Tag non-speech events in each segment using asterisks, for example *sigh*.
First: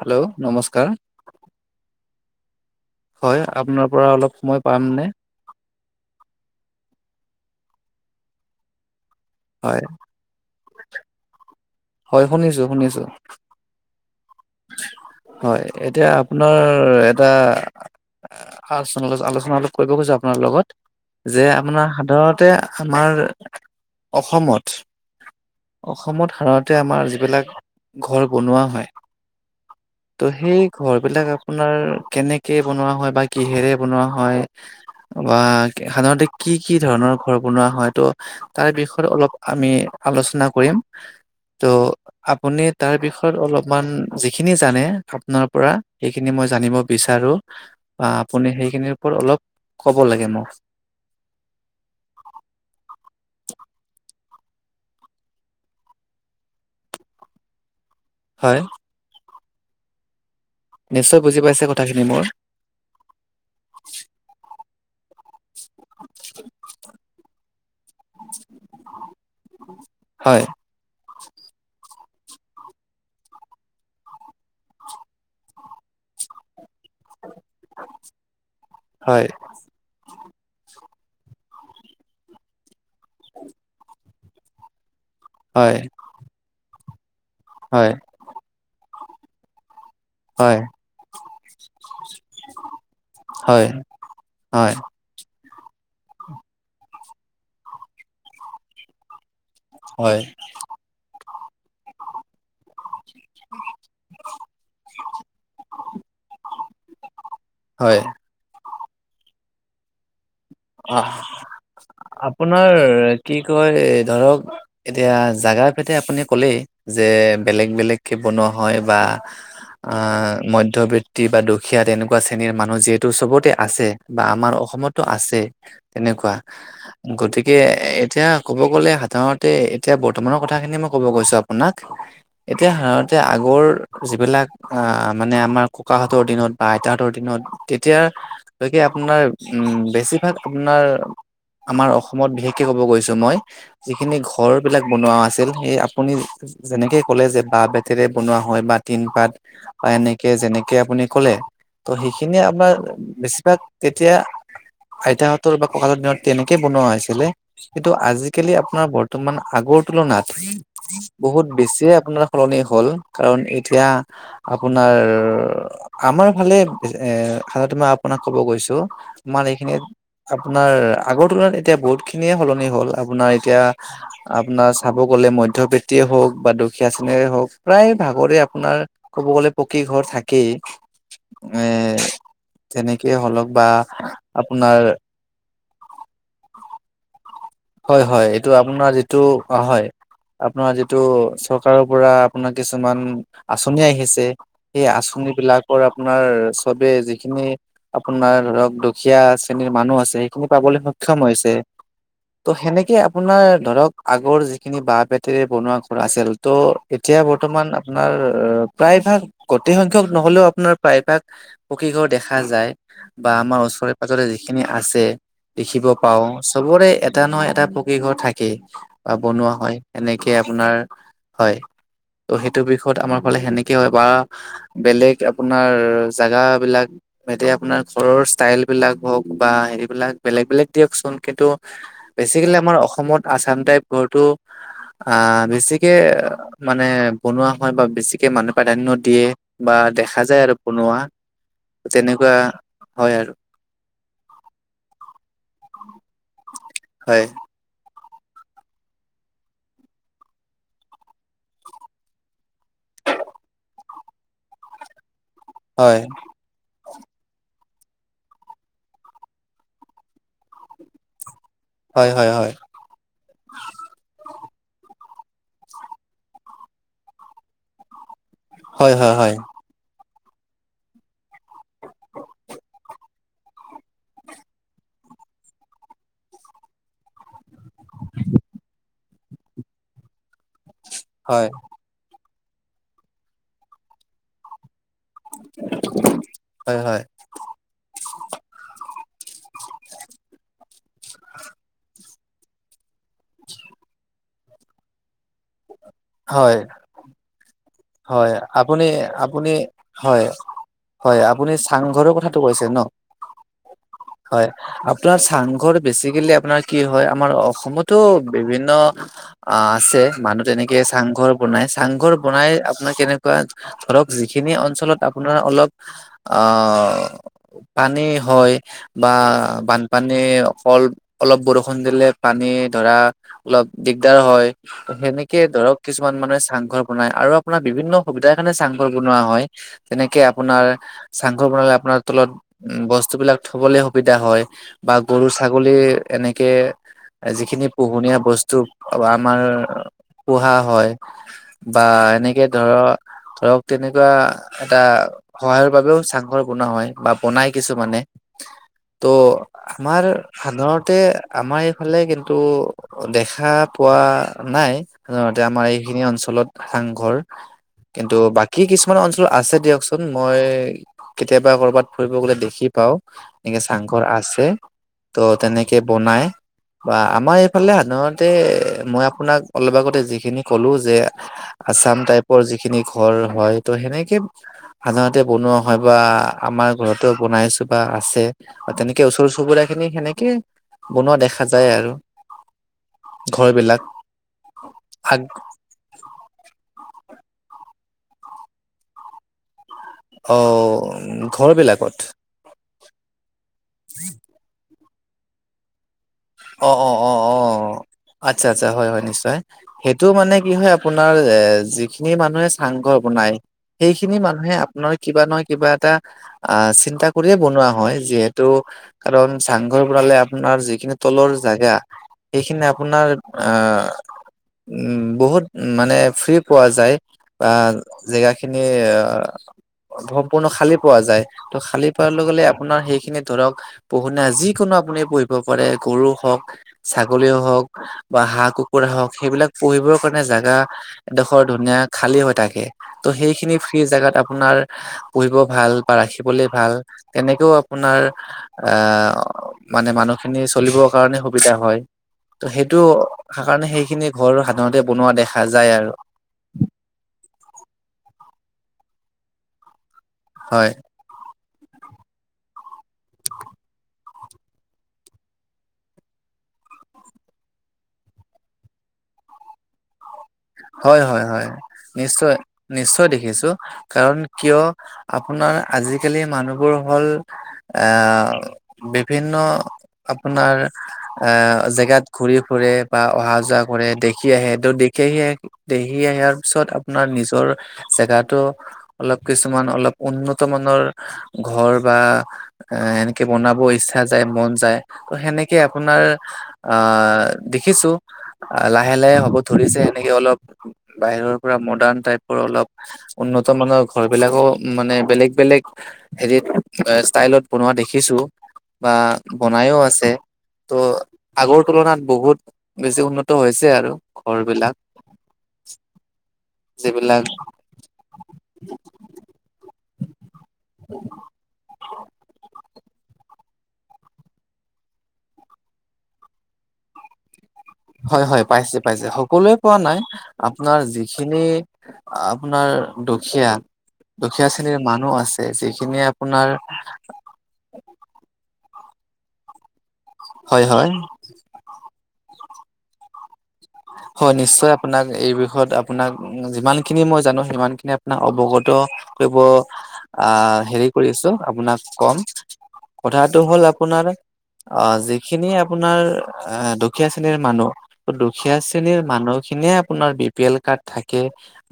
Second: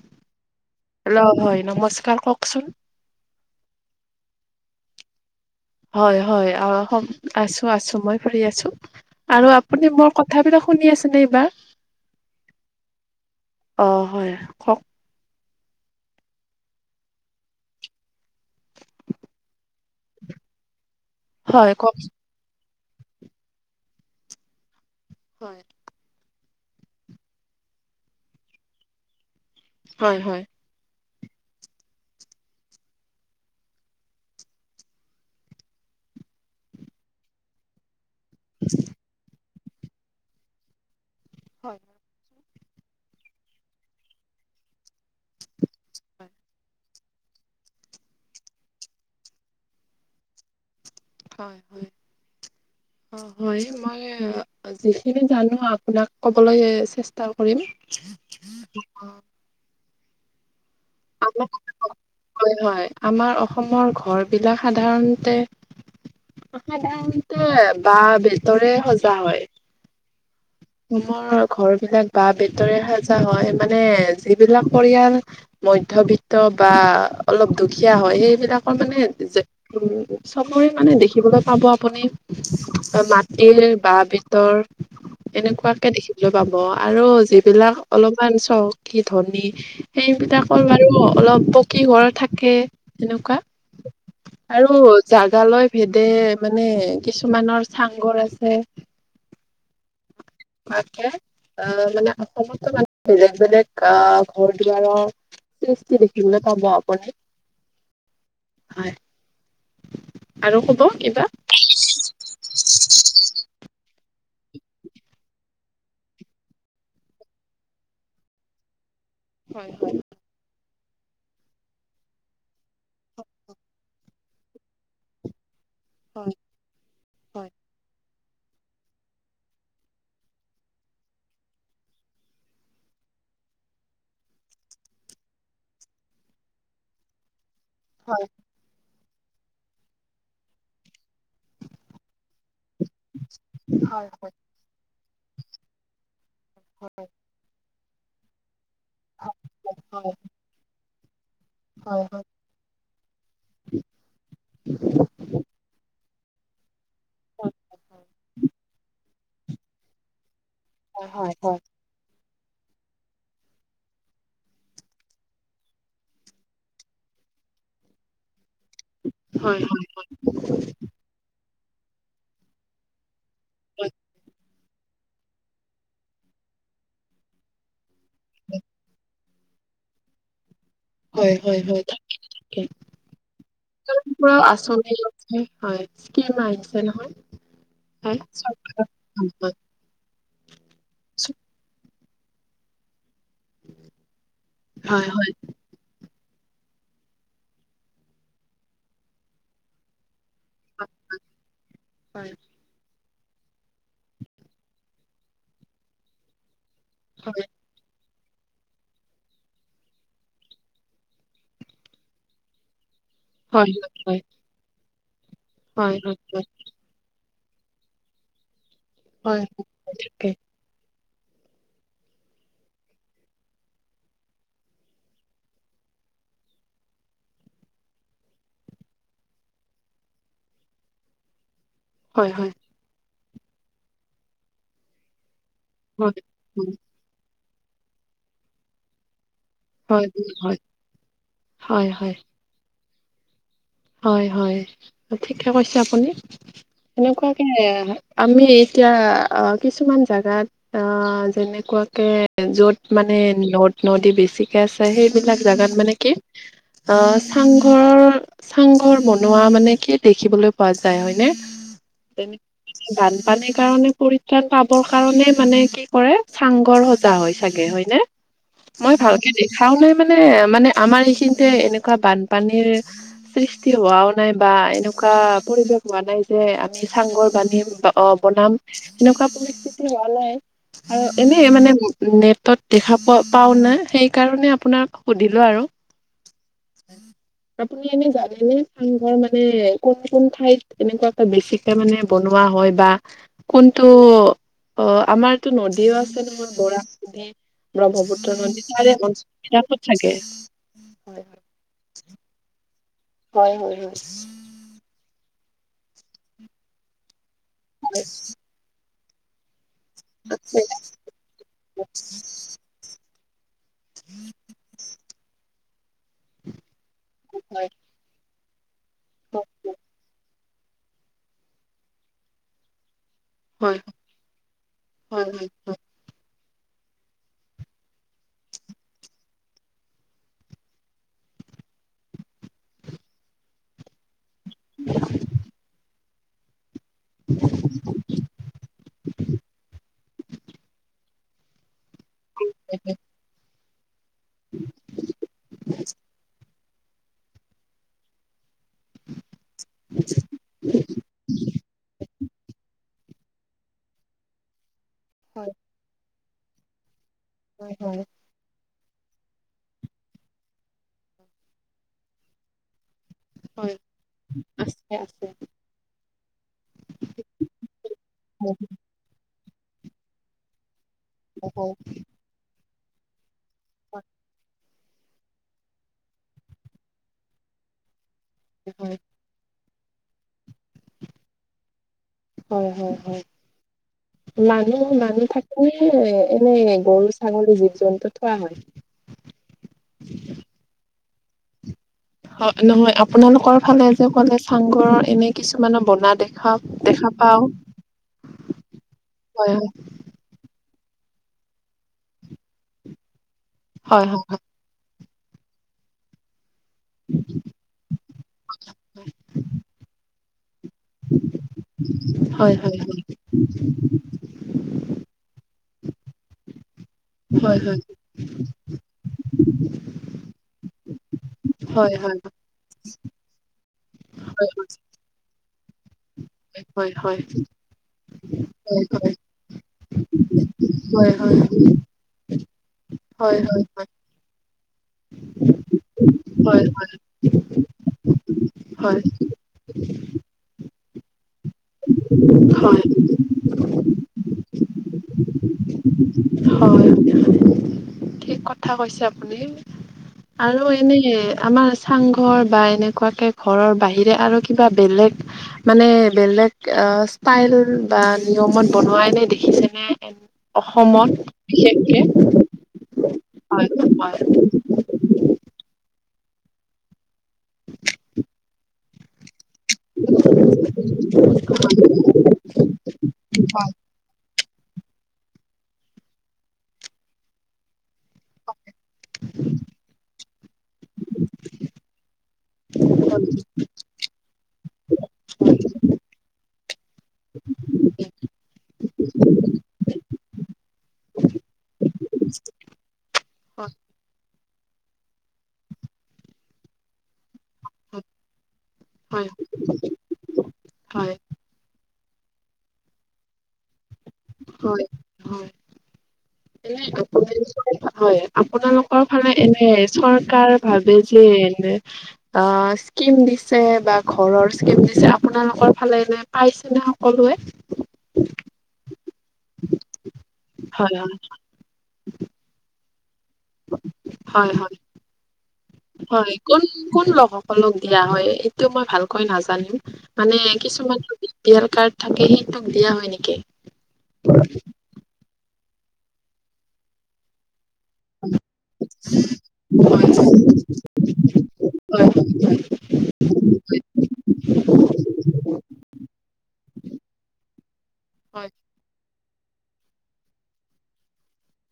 Hello নমস্কাৰ হয়, নমস্কাৰ কওকচোন? হয় আপোনাৰ পৰা অলপ সময় পামনে? হয়-হয়, আছো-আছো, মই ফ্ৰী আছো। আৰু হয় আপুনি মোৰ কথাবিলাক শুনি আছেনে এইবাৰ? হয় শুনিছো-শুনিছো। অ, হয় কওক? হয়, এতিয়া আপোনাৰ এটা আলচনা- আলোচনাটো, ' কৰিব কৈছো আপোনাৰ লগত যে হয় আপোনাৰ কওক সাধাৰণতে হামাৰ হয় অসমত-অসমত সাধাৰণতে আমাৰ যিবিলাক ঘৰ বনোৱা হয়। হয় তো হয়। সেই ঘৰ বিলাক আপোনাৰ কেনেকে বনোৱা হয় বা কিহেৰে বনোৱা হয় বা সাধাৰণতে কি-কি ধৰণৰ ঘৰ বনোৱা হয় ত' তাৰ বিষয়ে অলপ আমি আলোচনা কৰিম হয় ত' আপুনি তাৰ বিষয়ত অলপমান যিখিনি জানে, আপোনাৰ পৰা হয় সেইখিনি মই জানিব বিচাৰোঁ, অ', আপুনি সেইখিনিৰ অলপ ক'ব লাগে মোক। হয় অ, হয় মই যিখিনি জানো আপোনাক ক'বলৈ চেষ্টা কৰিম। হয় কি কও? নিশ্চয় বুজি পাইছে কথাখিনি মোৰ হয়-হয়, আমাৰ অসমৰ ঘৰ বিলাক সাধাৰণতে সাধাৰণতে বাঁহ-বেটৰে সজা হয়। হয় অসমৰ ঘৰ বিলাক বাঁহ-বেতৰে সাজা হয়। মানে যিবিলাক পৰিয়াল মধ্য মধ্যবিত্ত বা অলপ দুখীয়া হয় সেইবিলাকৰ মানে হয় *unintelligible* চবৰে মানে দেখিবলৈ পাব আপুনি মাটিৰ বাঁহ-বেতৰ হয় এনেকুৱাকে দেখিবলৈ পাব আৰু যিবিলাক হয় অলপমান চহকী ধনী হয় সেইবিলাকৰ বাৰু অলপ পকী ঘৰ থাকে সেনেকুৱা। হয় হয় আৰু হয় জাগা লৈ ভেদে মানে কিছুমানৰ চাংঘৰ আছে। হয় মাকে *unintelligible* অ, মানে অসমতো মানুহে বেলেগ-বেলেগ অ, ঘৰ দুৱাৰৰ সৃষ্টি দেখিবলে হ'ব আপুনি হয়। হয়, আৰু কব আহ কিবা? আপোনাৰ কি কয় এ', ধৰক? এতিয়া জাগা', এতিয়া আপুনি ক'লেই যে বেলেগ-বেলেগকে বনোৱা হয় বা হয় হয় মধ্য মধ্যবৃত্তি বা দুখীয়া তেনেকুৱা শ্ৰেণীৰ মানুহ যিহেতু চবতে আছে বা আমাৰ অসমতো আছে তেনেকুৱা হয় গতিকে এতিয়া ক'ব গ'লে সাধাৰণতে এতিয়া বৰ্তমানৰ কথাখিনিয়ি মই ক'ব গৈছো আপোনাক এতিয়া সাধণতে যে আগৰ যিবিলাক আ, মানে আমাৰ ককাহঁতৰ দিনত বা আইতাহঁতৰ দিনত হয় তেতিয়ালৈকে আপোনাৰ বেছিভাগ আপোনাৰ আমাৰ অস অসময়ত বিশেষকে ক'ব গৈছোঁ মই, হয় যিখিনি হয় ঘৰবিলাক বনোৱা আছিল সেই আপুনি', যেনেকে ক'লে যে বাঁহ বেতেৰে বনোৱা হয় বা তিন পাত বা এনেকে যেনেকে আপুনি কলে ত হয় হয় হয় সেইখিনিয় আপোনাৰ বেছিভাগ কেতিয়া আইতাহত ককাৰ হতৰ দিনত তেনেকে বনোৱা হৈছিলে কিন্তু আজিকালি আপোনাৰ বৰ্তমান আগৰ তুলনাত। হয় হয় হয় বহুত বেছিয়ে আপোনাৰ সলনি হ'ল কাৰণ এতিয়া আপোনাৰ আমাৰ ফালে এ সাধাতে মই আপোনাক ক'ব গৈছো। আমাৰ এইখিনিত আপোনাৰ আগৰ তুলনাত এতিয়া বহুত খিনিয়ে সলনি হ'ল আপোনাৰ এতিয়া আ আপোনাৰ চাব গ'লে মধ্যবিতিয়ে হওক বা দুখীয়া শ্ৰেণীৰে হওক প্ৰায় ভাগৰে আপোনাৰ ক'ব গ'লে। পকী ঘৰ থাকেই। হয় হয় হয় হয় হয় এ হয় তাকে তেনেকেই হলক বা পুৰা আপোনাৰ। আঁচনি হয় স্কম আহিছে নহয়। হয় হয় এইটো আপোনাৰ যিটো অ হয় আপোনাৰ যিটো চৰকাৰৰ আপোনাৰ কিছুমান আচনি আহিছে সেই হয় আঁচনী হয় বিলাকৰ আপোনাৰ চবেই যিখিনি আপোনাৰ ধৰক দুখীয়া শ্ৰেণীৰ মানুহ আছে। খিনি পাবলৈ সক্ষম হৈছে। হয় এনেকে আপোনাৰ ধৰক আগৰ যিখিনি বাহ বেতেৰে বনোৱা ঘৰ আছিল ত' এতিয়া হয় বৰ্তমান আপোন- আপোনাৰ প্ৰায়ভাগ গোটেই সংখ্যক নহলেও আপোনাৰ প্ৰায়ভাগ পকীঘৰ, দেখা যায়। বা আমাৰ হয় হয় ওচৰে পাজৰে যিখিনি আছে দেখিব হয় পাও হয় চবৰে। এটা নহয় এটা পকী ঘৰ থাকেই বা বনোৱা হয়, এনেকে আপোনাৰ হয়। এইটো সেইটো বিষয়ত আমাৰ ফালে সেনেকে হয় বা বেলেগ আপোনাৰ জেগা বিলাক এতিয়া আপোনাৰ ঘৰৰ ষ্টাইল বিলাক হওক বা হেৰিবলাক বেলেগ বেলেগ দিয়কচোন কিন্তু হয় হয় বেচিকেলি আমাৰ অসমত আচাম টাইপ ঘৰটো আ বেছিকে হয় হয় মানে বনোৱা হয়। বা বেছিকে মানুহ প্ৰাধান্য দিয়ে। বা হয় দেখা হয় যায় আৰু বনোৱা হয় হয় তেনেকুৱা হয়। আৰু হয় হয় ঠিকে কৈছে আপুনি হয়। এনেকুৱাকে- আমি এতিয়া অ কিছুমান জোগাত অ যেনেকুৱাকে য'ত মানে- মানে নদ, নদী, বেছিকে আছে সেই বিলাক জোগাত মানে হয় কি অ চাংঘৰৰ চাংঘৰ বনোৱা মানে কি দেখিবলৈ পোৱা যায় হয়নে। হয় হয় তেনে হয় বানপানীৰ কাৰণে পৰিত্ৰাণ পাব। কাৰণে মানে কি কৰে চাংঘৰ সজা হয় চাগে হয় নে। হয় মই হয় ভালকে হয় দেখাও নাই। মানে মানে আমাৰ এইখিনিতে এনেকুৱা বানপানীৰ। সৃষ্টি হোৱাও নাই বা এনেকুৱা পৰিৱেশ হোৱা নাই যে আমি চাংঘৰ বান্ধি। অ বনাম এনেকুৱা পৰিস্থিতি হোৱা নাই আৰু এনে হয়। মানে নে তত দেখা পোৱা পাও ন সেই কাৰণে আপোনাৰ- সুধিলো আৰু হয় হয়। আপুনি এনেই চাংঘৰ মানে কোন কোন ঠাইত এনেকুৱাে বেছিকে মানে বনোৱা হয় বা। কোনটো অ আমাৰতো নদীও আছে। নহয় হয় বৰা চ হয় ব্ৰহ্মপুত্ৰ নদী আপুনি আপুনি সেয়াৰে থাকে। হয় হয় আপুনি চাংঘৰৰ কথাটো কৈছে ন হয় হয় হয়। হয় আপোনাৰ চাং ঘৰ বেছিকেলি আপোনাৰ কি হয় আমাৰ অসমতো হয় বিভিন্ন আহ আছে মানুহ তেনেকে চাংঘৰ বনাই চাংঘৰ বনাই আপোনাৰ কেনেকুৱা। ধৰক যিখিনি অঞ্চলত আপোনাৰ অলপ আহ পানী, হয় বা বানপানী, - অল অলপ বৰষুণ দিলে পানী, ধৰা- অলপ হয় দিগদাৰ হয় হয় সেনেকে ধৰক কিছুমান মানে চাংঘৰ বনাই আৰু- আপোনাৰ বিভিন্ন সুবিধাৰ কাৰণে চাংঘৰ বনোৱা হয়। যেনেকে আপোনাৰ চাংঘৰ বনালে আপোনাৰ তলত উ বস্তুবিলাক থবলৈ সুবিধা হয়। বা গৰু, ছাগলী, এনেকে যিখিনি পোহনীয়া বস্তু আমাৰ পোহা হয়। বা এনেকে ধৰ ধৰক তেনেক এটা সহায়ৰ বাবেও চাংঘৰ বনোৱা হয় বা বনাই কিছুমানে। ত' আমাৰ সাধাৰতে আমাৰ এইফালে কিন্তু দেখা পোৱা নাই সাধাৰণতে হয়। আমাৰ এইখিনি অঞ্চলত হাংঘৰ হয় হয় হয়। কিন্তু বাকী কিছু কিছুমান অঞ্চল আছে দিয়কচোন মই কেতিয়াবা কৰ'বাত ফুৰিব গলে দেখি পাওঁ এনেকে হয় চাংঘৰ আছে, ত' তেনেকে বনাই, বা আমাৰ এইফালে সাধাৰণতে মই আপোনাক অলপ আগতে যিখিনি ক'লো যে হয়। আছাম টাইপৰ যিখিনি ঘৰ হয় ত' সেনেকে সাধাৰণতে বনোৱা হয় বা আমাৰ ঘৰতো বনাইছো বা আছে। আৰু তেনেকে ওচৰ চুবুৰীয়া খিনি সেনেকে বনোৱা দেখা যায় আৰু হয় হয় হয় ঘৰ বিলাক। মানুহ আগ মানুহ থাকিলে এনেই গৰু ছাগলী জীৱ জন্তু থোৱা হয়? অ ঘৰ বিলাকত? নহয় আপোনালোকৰ ফালে যে কলে চাংঘৰৰ এনে কিছুমানৰ বনাত অ অ অ অ আচ্ছা আচ্ছা হয় হয় নিশ্চয় সেইটো মানে কি হয় আপোনাৰ এ যিখিনি মানুহে চাংঘৰ বনাই হয় সেইখিনি হয় মানুহে আপোনাৰ কিবা নহয় কিবা এটা আহ চিন্তা কৰিয়ে বনোৱা হয় যিহেতু কাৰণ চাংঘৰ বনালে আপোনাৰ যি তলৰ জাগা হয় সেইখিনি হয় আপোনাৰ আহ উ বহুত উ মানে ফ্ৰী পোৱা যায় বা হয় হয় জেগাখিনি সম্পূৰ্ণ খালী পোৱা যায় ত' খালী হয় হয় পোৱাৰ হয় লগে লগে আপোনাৰ সেইখিনি ধৰক পোহনীয়া হয় যিকোনো আপুনি পুহিব পাৰে গৰু হওক, হয় হয় হয় ছাগলী হওক, বা হাঁহ -কুকুৰা হওক, সেইবিলাক পুঢ়িব কাৰণে জাগা হয় হয় হয় ডোখৰ হয় ধুনীয়া খালী হৈ থাকে। ত' হয় হয় সেইখিনি ফ্ৰী জাগাত আপোনাৰ পুহিব ভাল বা ৰাখিবলৈ হয় ভাল তেনেকেও আপোনাৰ এ হয় মানে মানুহখিনি চলিবৰ কাৰণে সুবিধা হয়। ত হয় সেইটো কাৰণে সেইখিনি ঘৰ সাধাৰণতে বনোৱা দেখা যায় আৰু হয় থিক কথা কথা কৈছে আপুনি আৰু হয় এনে আমাৰ চাংঘৰ বা এনেকুৱাকে ঘৰৰ বাহিৰে আৰু কিবা বেলেগ মানে বেলেগ ষ্টাইল বা নিয়মত বনোৱাই এনে দেখিছেনে? হয় অসমত হয় হয় বিশেষকে নিশ্চয় নিশ্চয় দেখ- দেখিছো হয় কাৰণ হয় কিয় আপোনাৰ আজিকালি মানুহবোৰ হ'ল এ বিপ- বিভিন্ন আপোনাৰ আহ জেগাত ঘুৰি ফুৰে বা অহা যোৱা কৰে দেখি আহে ত দেখি আহে দেখি আহাৰ পিছত আপোনাৰ নিজৰ জেগাতো অলপ কিছুমান অলপ উন্নত মনৰ ঘৰ বা এ এনেকে বনাব ইচ্ছা যায় মন যায় আপোনাৰ দেখিছো লাহে লাহে হ'ব এনেকে অলপ বাহিৰৰ পৰা মডাৰ্ণ টাইপৰ অলপ উন্নত মানৰ ঘৰ বিলাকো মানে বেলেগ বেলেগ হেৰিত ষ্টাইলত বনোৱা দেখিছো বা হয় বনাইও আছে ত' হয় হয় আগৰ তুলনাত বহুত বেছি উন্নত হৈছে আৰু ঘৰ বিলাক। হয় যিবিলাক আপোনালোকৰ ফালে এনে চৰকাৰ ভাবে যে এনে অ স্কিম দিছে বা ঘৰৰ স্কিম দিছে আপোনালোকৰ ফালে এনে পাইছে নে সকলোৱে? হয় হয় পাইছে পাইছে হ সকলোৱে পোৱা নাই আপোনাৰ হয় হয় যিখিনি আপোনাৰ দুখীয়া দুখীয়া হয় হয় শ্ৰেণীৰ মানুহ আছে যিখিনি হয় আপোনাৰ কোন কোন লোকসকলক দিয়া হয়? টো মই ভালকৈ নাজানো মানে হয় হয় কিছুমান বি পি এল কাৰ্ড থাকে সেইটোক দিয়া হয় নেকি? হয় নিশ্চয় আপোনাক এই বিষয়ত আপোনাক যিমান খিনি মই জানো সিমান আপোনাক অৱগত কৰিব আহ হেৰি কৰি আছো আপোনাক কম কথাটো হ'ল আপোনাৰ অ যিখিনি আপোনাৰ দুখীয়া শ্ৰেণীৰ মানুহ দু- হয় হয় হয় দুখীয়া শ্ৰেণীৰ মানুহখিনিয়ে আপোনাৰ বি পি এল কাৰ্ড থাকে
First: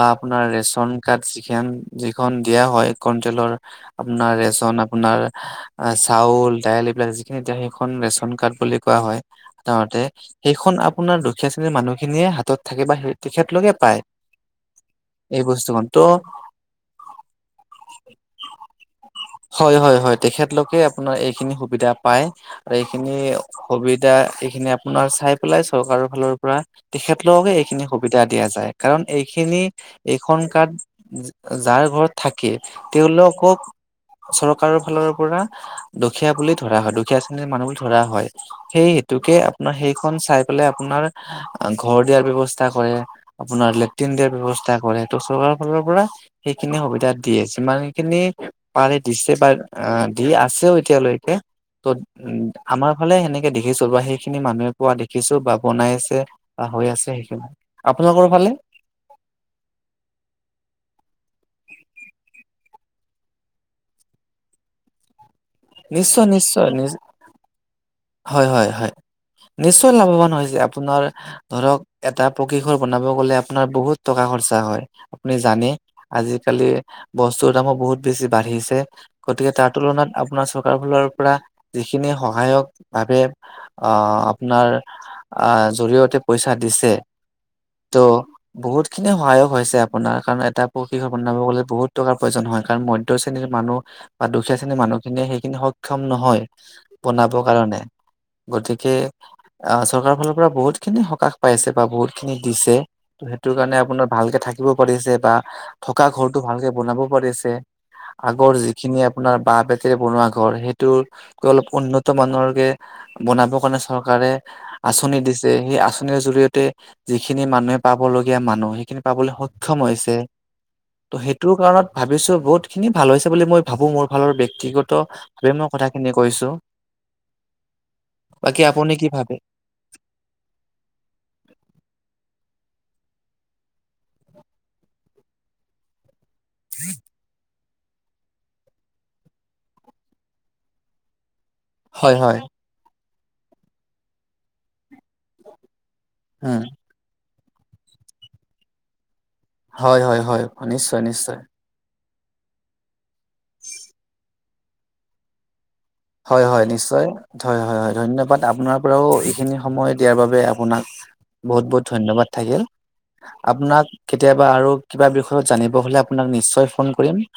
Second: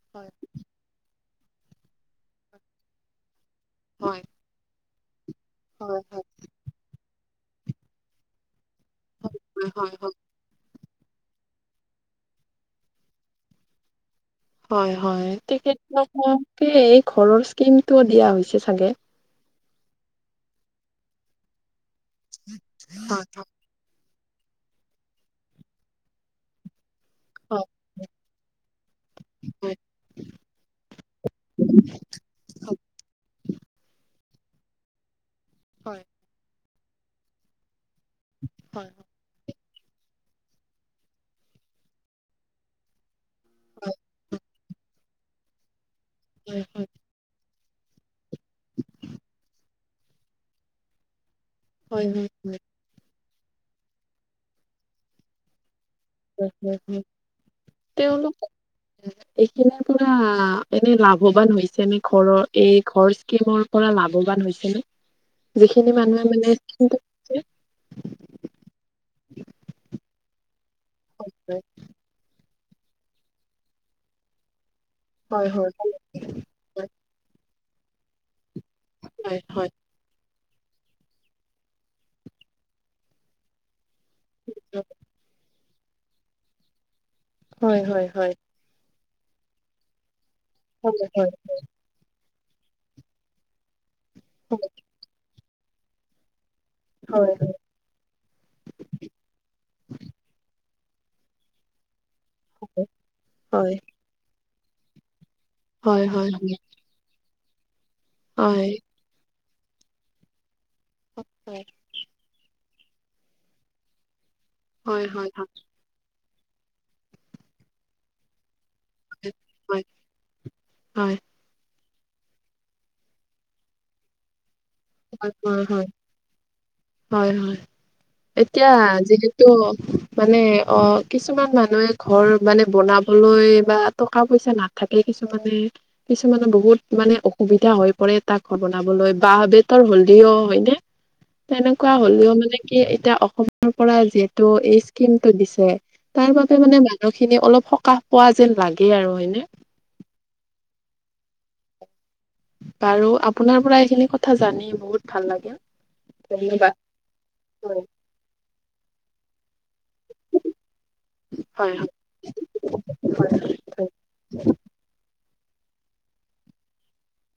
বা আপোনাৰ ৰেচন কাৰ্ড চিকিযান যিখন দিয়া হয় কন্তেলৰ হয়। আপোনাৰ ৰেচন আপোনাৰ অ হয় হয় হয় চাউল দাইল এইবিলাক যিখিনি এতিয়া সেইখন ৰেচন কাৰ্ড বুলি কোৱা হয় হয় হয় সাধাৰতে সেইখন আপোনাৰ দু- দুখীয়া শ্ৰেণীৰ মানুহখিনিয়ে হাতত থাকি বা সেই তেখেতলোকে পায়। হয় হয় এই বস্তুখন ত' তেখতলোকে এই ঘৰৰ স্কিমটো দিয়া হৈছে চাগে। হয় হয় হয় তেখেতলোকে আপোনাৰ এইখিনি সুবিধা পায় আৰু এইখিনি হয় সুবিধ- এতিয়া এইখিনি আপোনাৰ চাই পেলাই চৰকাৰৰ ফালৰ পৰা তেখেতলোককে হয় এইখিনি সুবিধা দিয়া যায় কাৰণ এইখিনি হয়। এইখন কাৰ্ড যাৰ ঘৰত থাকে তেওঁলোকক চৰকাৰৰ ফালৰ পৰা হয় হয়। দুখীয়া বুলি ধৰা হয়। দুখীয়া শ্ৰেণীৰ মানুহ ধৰা হয় সেই হয় হয় হেতুকে আপোনাৰ সেইখন চাই পেলাই আপোনাৰ ঘৰ দিয়াৰ ব্যৱস্থা কৰে। আপোনাৰ লেট্ৰিন দিয়াৰ ব্যৱস্থা কৰে সেইটো চৰকাৰৰ ফালৰ পৰা হয় সেইখিনি সুবিধা দিয়ে। ইমান খিনি পাৰে দিছে বা দি আছেও এতিয়ালৈকে। ত হয় হয় হয় উম আমাৰ ফালে সেনেকে দেখিছো বা সেইখিনি মানুহে পোৱা দেখিছো বা বনাইছ- হয় হৈ হয় আছে সেইখিন তেওঁলোক এইখিনিৰ পৰা এনে লাভৱান হৈছে নে ঘৰৰ এই ঘৰ স্কিমৰ পৰা লাভৱান হৈছে নে? যিখিনি নিশ্চয় মানুহে মানে নিশ্চয় নি *unintelligible* হয় হয় হয় নিশ্চয় লাভৱান হৈছে আপোনাৰ ধৰক এটা পক- পকী ঘৰ বনাব গ'লে আপোনাৰ বহুত টকা খৰচা হয়। আপুনি হয় জানে হয় আজিকালি বস্তুৰ দামো বহুত বেছি বাঢ়িছ- হয় গতিকে তাৰ হয় তুলনাত আপোনাৰ চৰকাৰৰ ফালৰ পৰা যিখিনি সহায়ক ভাবে আহ আপোনাৰ আহ জৰিয়তে পইচা দিছে। হয় হয় হয়। খিনিয়ে সহায়ক হৈছে আপোনাৰ কাৰণ এটা পকি ঘৰ বনাব গলে বহুত টকাৰ প্ৰয়োজন হয় কাৰণ মধ্য শ্ৰেণীৰ মানুহ বা দুখীয়া শ্ৰেণীৰ মানুহখিনিয়ে সেইখিনি সক্ষম নহয় বনাব হয় হয় কাৰণে গতিকে আহ চৰকাৰৰ ফালৰ পৰা বহুত খিনি সকাহ পাইছে বা বহুত খিনি দিছে ত' সেইটো কাৰণে আপোনাৰ ভালকে থাকিব পাৰিছে বা থকা হয় হয় হয় হয় হয় হয় হয় হয় ঘৰটো ভালকে বনাব পাৰিছে আগৰ যিখিনি আপোনাৰ বাঁহ বেতেৰে বনোৱা ঘৰ সেইটোকৈ অলপ উন্নত মানৰকে বনাবৰ কাৰণে চৰকাৰে আঁচনি দিছে সেই আঁচনিৰ জৰিয়তে যিখিনি মানুহে পাব লগীয়া মানুহ সেই খিনি পাবলৈ সক্ষম হৈছে। হয় ত' সেইটো কাৰত ভাবিছো বহুত খিনি ভাল হৈছে বুলি মই ভাবো মোৰ ফালৰ বে- ব্যক্তিগত ভাবে হয় মই কথাখিনি কৈছো। হয় হয় বাকী এতিয়া আপুনি কি ভাবে যিহেতু মানে অ কিছুমান মানুহে ঘৰ মানে বনাবলৈ বা টকা পইচা নাথাকে কিছুমানে কিছুমানে বহুত মানে অসুবিধা হৈ পৰে তাক ঘৰ বনাবলৈ বাহঁ বেত তাৰ হলদিও হয়নে তেনেকুৱা হয় হলিও হয় মানে কি এতিয়া অস- অসমৰ পৰা যিহেতু এই স্কিম টো দিছে তাৰ উম। বাবে মানে মানসিক খিনি অলপ সকাহ পোৱা যেন লাগে আৰু হয়নে? হয় হয় হয় নিশ্চয় নিশ্চয় বাৰু আপোনাৰ পৰা এইখিনি কথা জানি বহুত ভাল লাগে। হয় হয় নিশ্চয় হয় হয় হয় ধন্যবাদ আপোনাৰ পৰাও এইখিনি সময় দিয়াৰ বাবে আপোনাক বহুত হয় বহুত হয় ধন্যবাদ থাকিল। ধন্যবাদ। আপোনাক কেতিয়াবা আৰু কিবা বিষয়ত জানিব হলে আপোনাক নিশ্চয় ফোন কৰিম।